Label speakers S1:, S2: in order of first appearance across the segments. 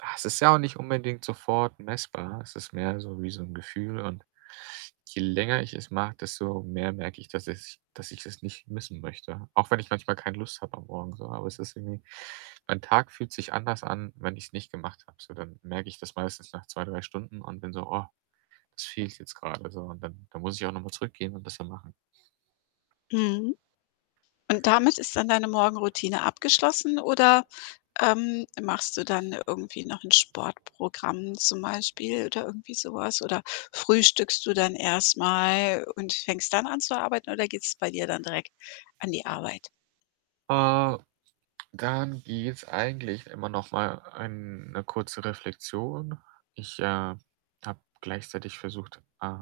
S1: Ah, es ist ja auch nicht unbedingt sofort messbar. Es ist mehr so wie so 'n Gefühl. Und je länger ich es mache, desto mehr merke ich, dass ich es dass ich das nicht missen möchte, auch wenn ich manchmal keine Lust habe am Morgen so. Aber es ist irgendwie mein Tag fühlt sich anders an, wenn ich's nicht gemacht habe. So, dann merke ich das meistens nach 2, 3 Stunden und bin so: „Oh, das fehlt jetzt gerade so.“ Und dann dann muss ich auch noch mal zurückgehen und das dann machen.
S2: Mhm. Und damit ist dann deine Morgenroutine abgeschlossen oder, ähm, machst du dann irgendwie noch 'n Sportprogramm zum Beispiel oder irgendwie so was? Oder frühstückst du dann erst mal und fängst dann an zu arbeiten, oder geht's bei dir dann direkt an die Arbeit?
S1: Äh, dann gibt's eigentlich immer noch mal eine kurze Reflexion. Ich, äh, habe gleichzeitig versucht, äh,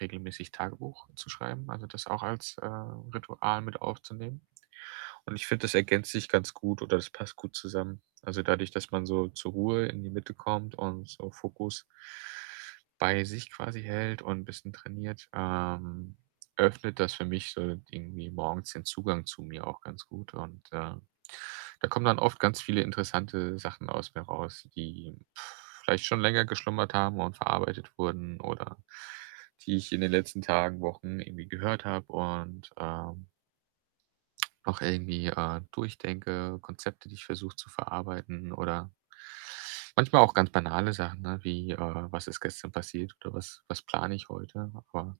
S1: regelmäßig Tagebuch zu schreiben, also, das auch als, äh, Ritual mit aufzunehmen. Und ich finde, das ergänzt sich ganz gut oder das passt gut zusammen. Also, dadurch, dass man so zur Ruhe in die Mitte kommt und so Fokus bei sich quasi hält und bisschen trainiert, ähm, öffnet das für mich so irgendwie morgens den Zugang zu mir auch ganz gut. Und, äh, da kommen dann oft ganz viele interessante Sachen aus mir raus, die, vielleicht schon länger geschlummert haben und verarbeitet wurden oder die ich in den letzten Tagen, Wochen irgendwie gehört habe und, ähm noch irgendwie, äh, durchdenke, Konzepte, die ich versuche zu verarbeiten oder manchmal auch ganz banale Sachen, ne, wie, äh, was ist gestern passiert oder was was plane ich heute? Aber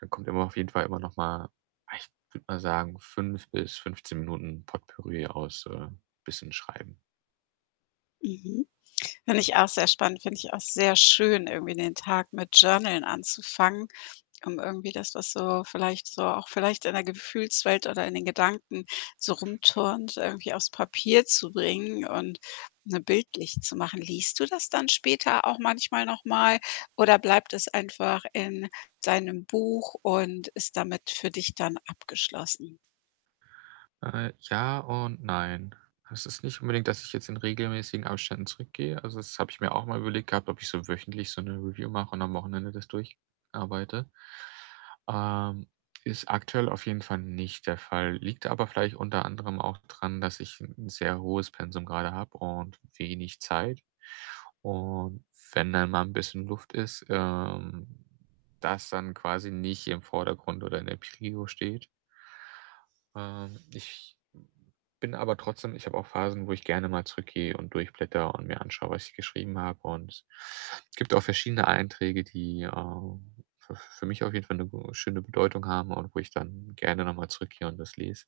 S1: da kommt immer auf jeden Fall immer noch mal ah, ich würde mal sagen, 5 bis 15 Minuten Potpourri aus, äh, bisschen Schreiben.
S2: Mhm. Finde ich auch sehr spannend, finde ich auch sehr schön, irgendwie den Tag mit Journalen anzufangen, um irgendwie das, was so vielleicht so auch vielleicht in der Gefühlswelt oder in den Gedanken so rumturnt, irgendwie aufs Papier zu bringen und na, bildlich zu machen. Liest du das dann später auch manchmal noch mal oder bleibt es einfach in deinem Buch und ist damit für dich dann abgeschlossen?
S1: Äh, ja und nein. Es ist nicht unbedingt, dass ich jetzt in regelmäßigen Abständen zurückgehe. Also, das habe ich mir auch mal überlegt gehabt, ob ich so wöchentlich so 'ne Review mache und am Wochenende das durch arbeite. Ähm, ist aktuell auf jeden Fall nicht der Fall. Liegt aber vielleicht unter anderem auch dran, dass, ich 'n sehr hohes Pensum grade habe und wenig Zeit. Und wenn dann mal 'n bisschen Luft ist, ähm, das dann quasi nicht im Vordergrund oder in der Prio steht. Ähm, ich bin aber trotzdem ich habe auch Phasen, wo ich gerne mal zurückgehe und durchblättere und mir anschaue, was ich geschrieben habe. Und gibt auch verschiedene Einträge, die, äh, für für mich auf jeden Fall 'ne schöne Bedeutung haben und wo ich dann gerne noch mal zurückgehe und das lese.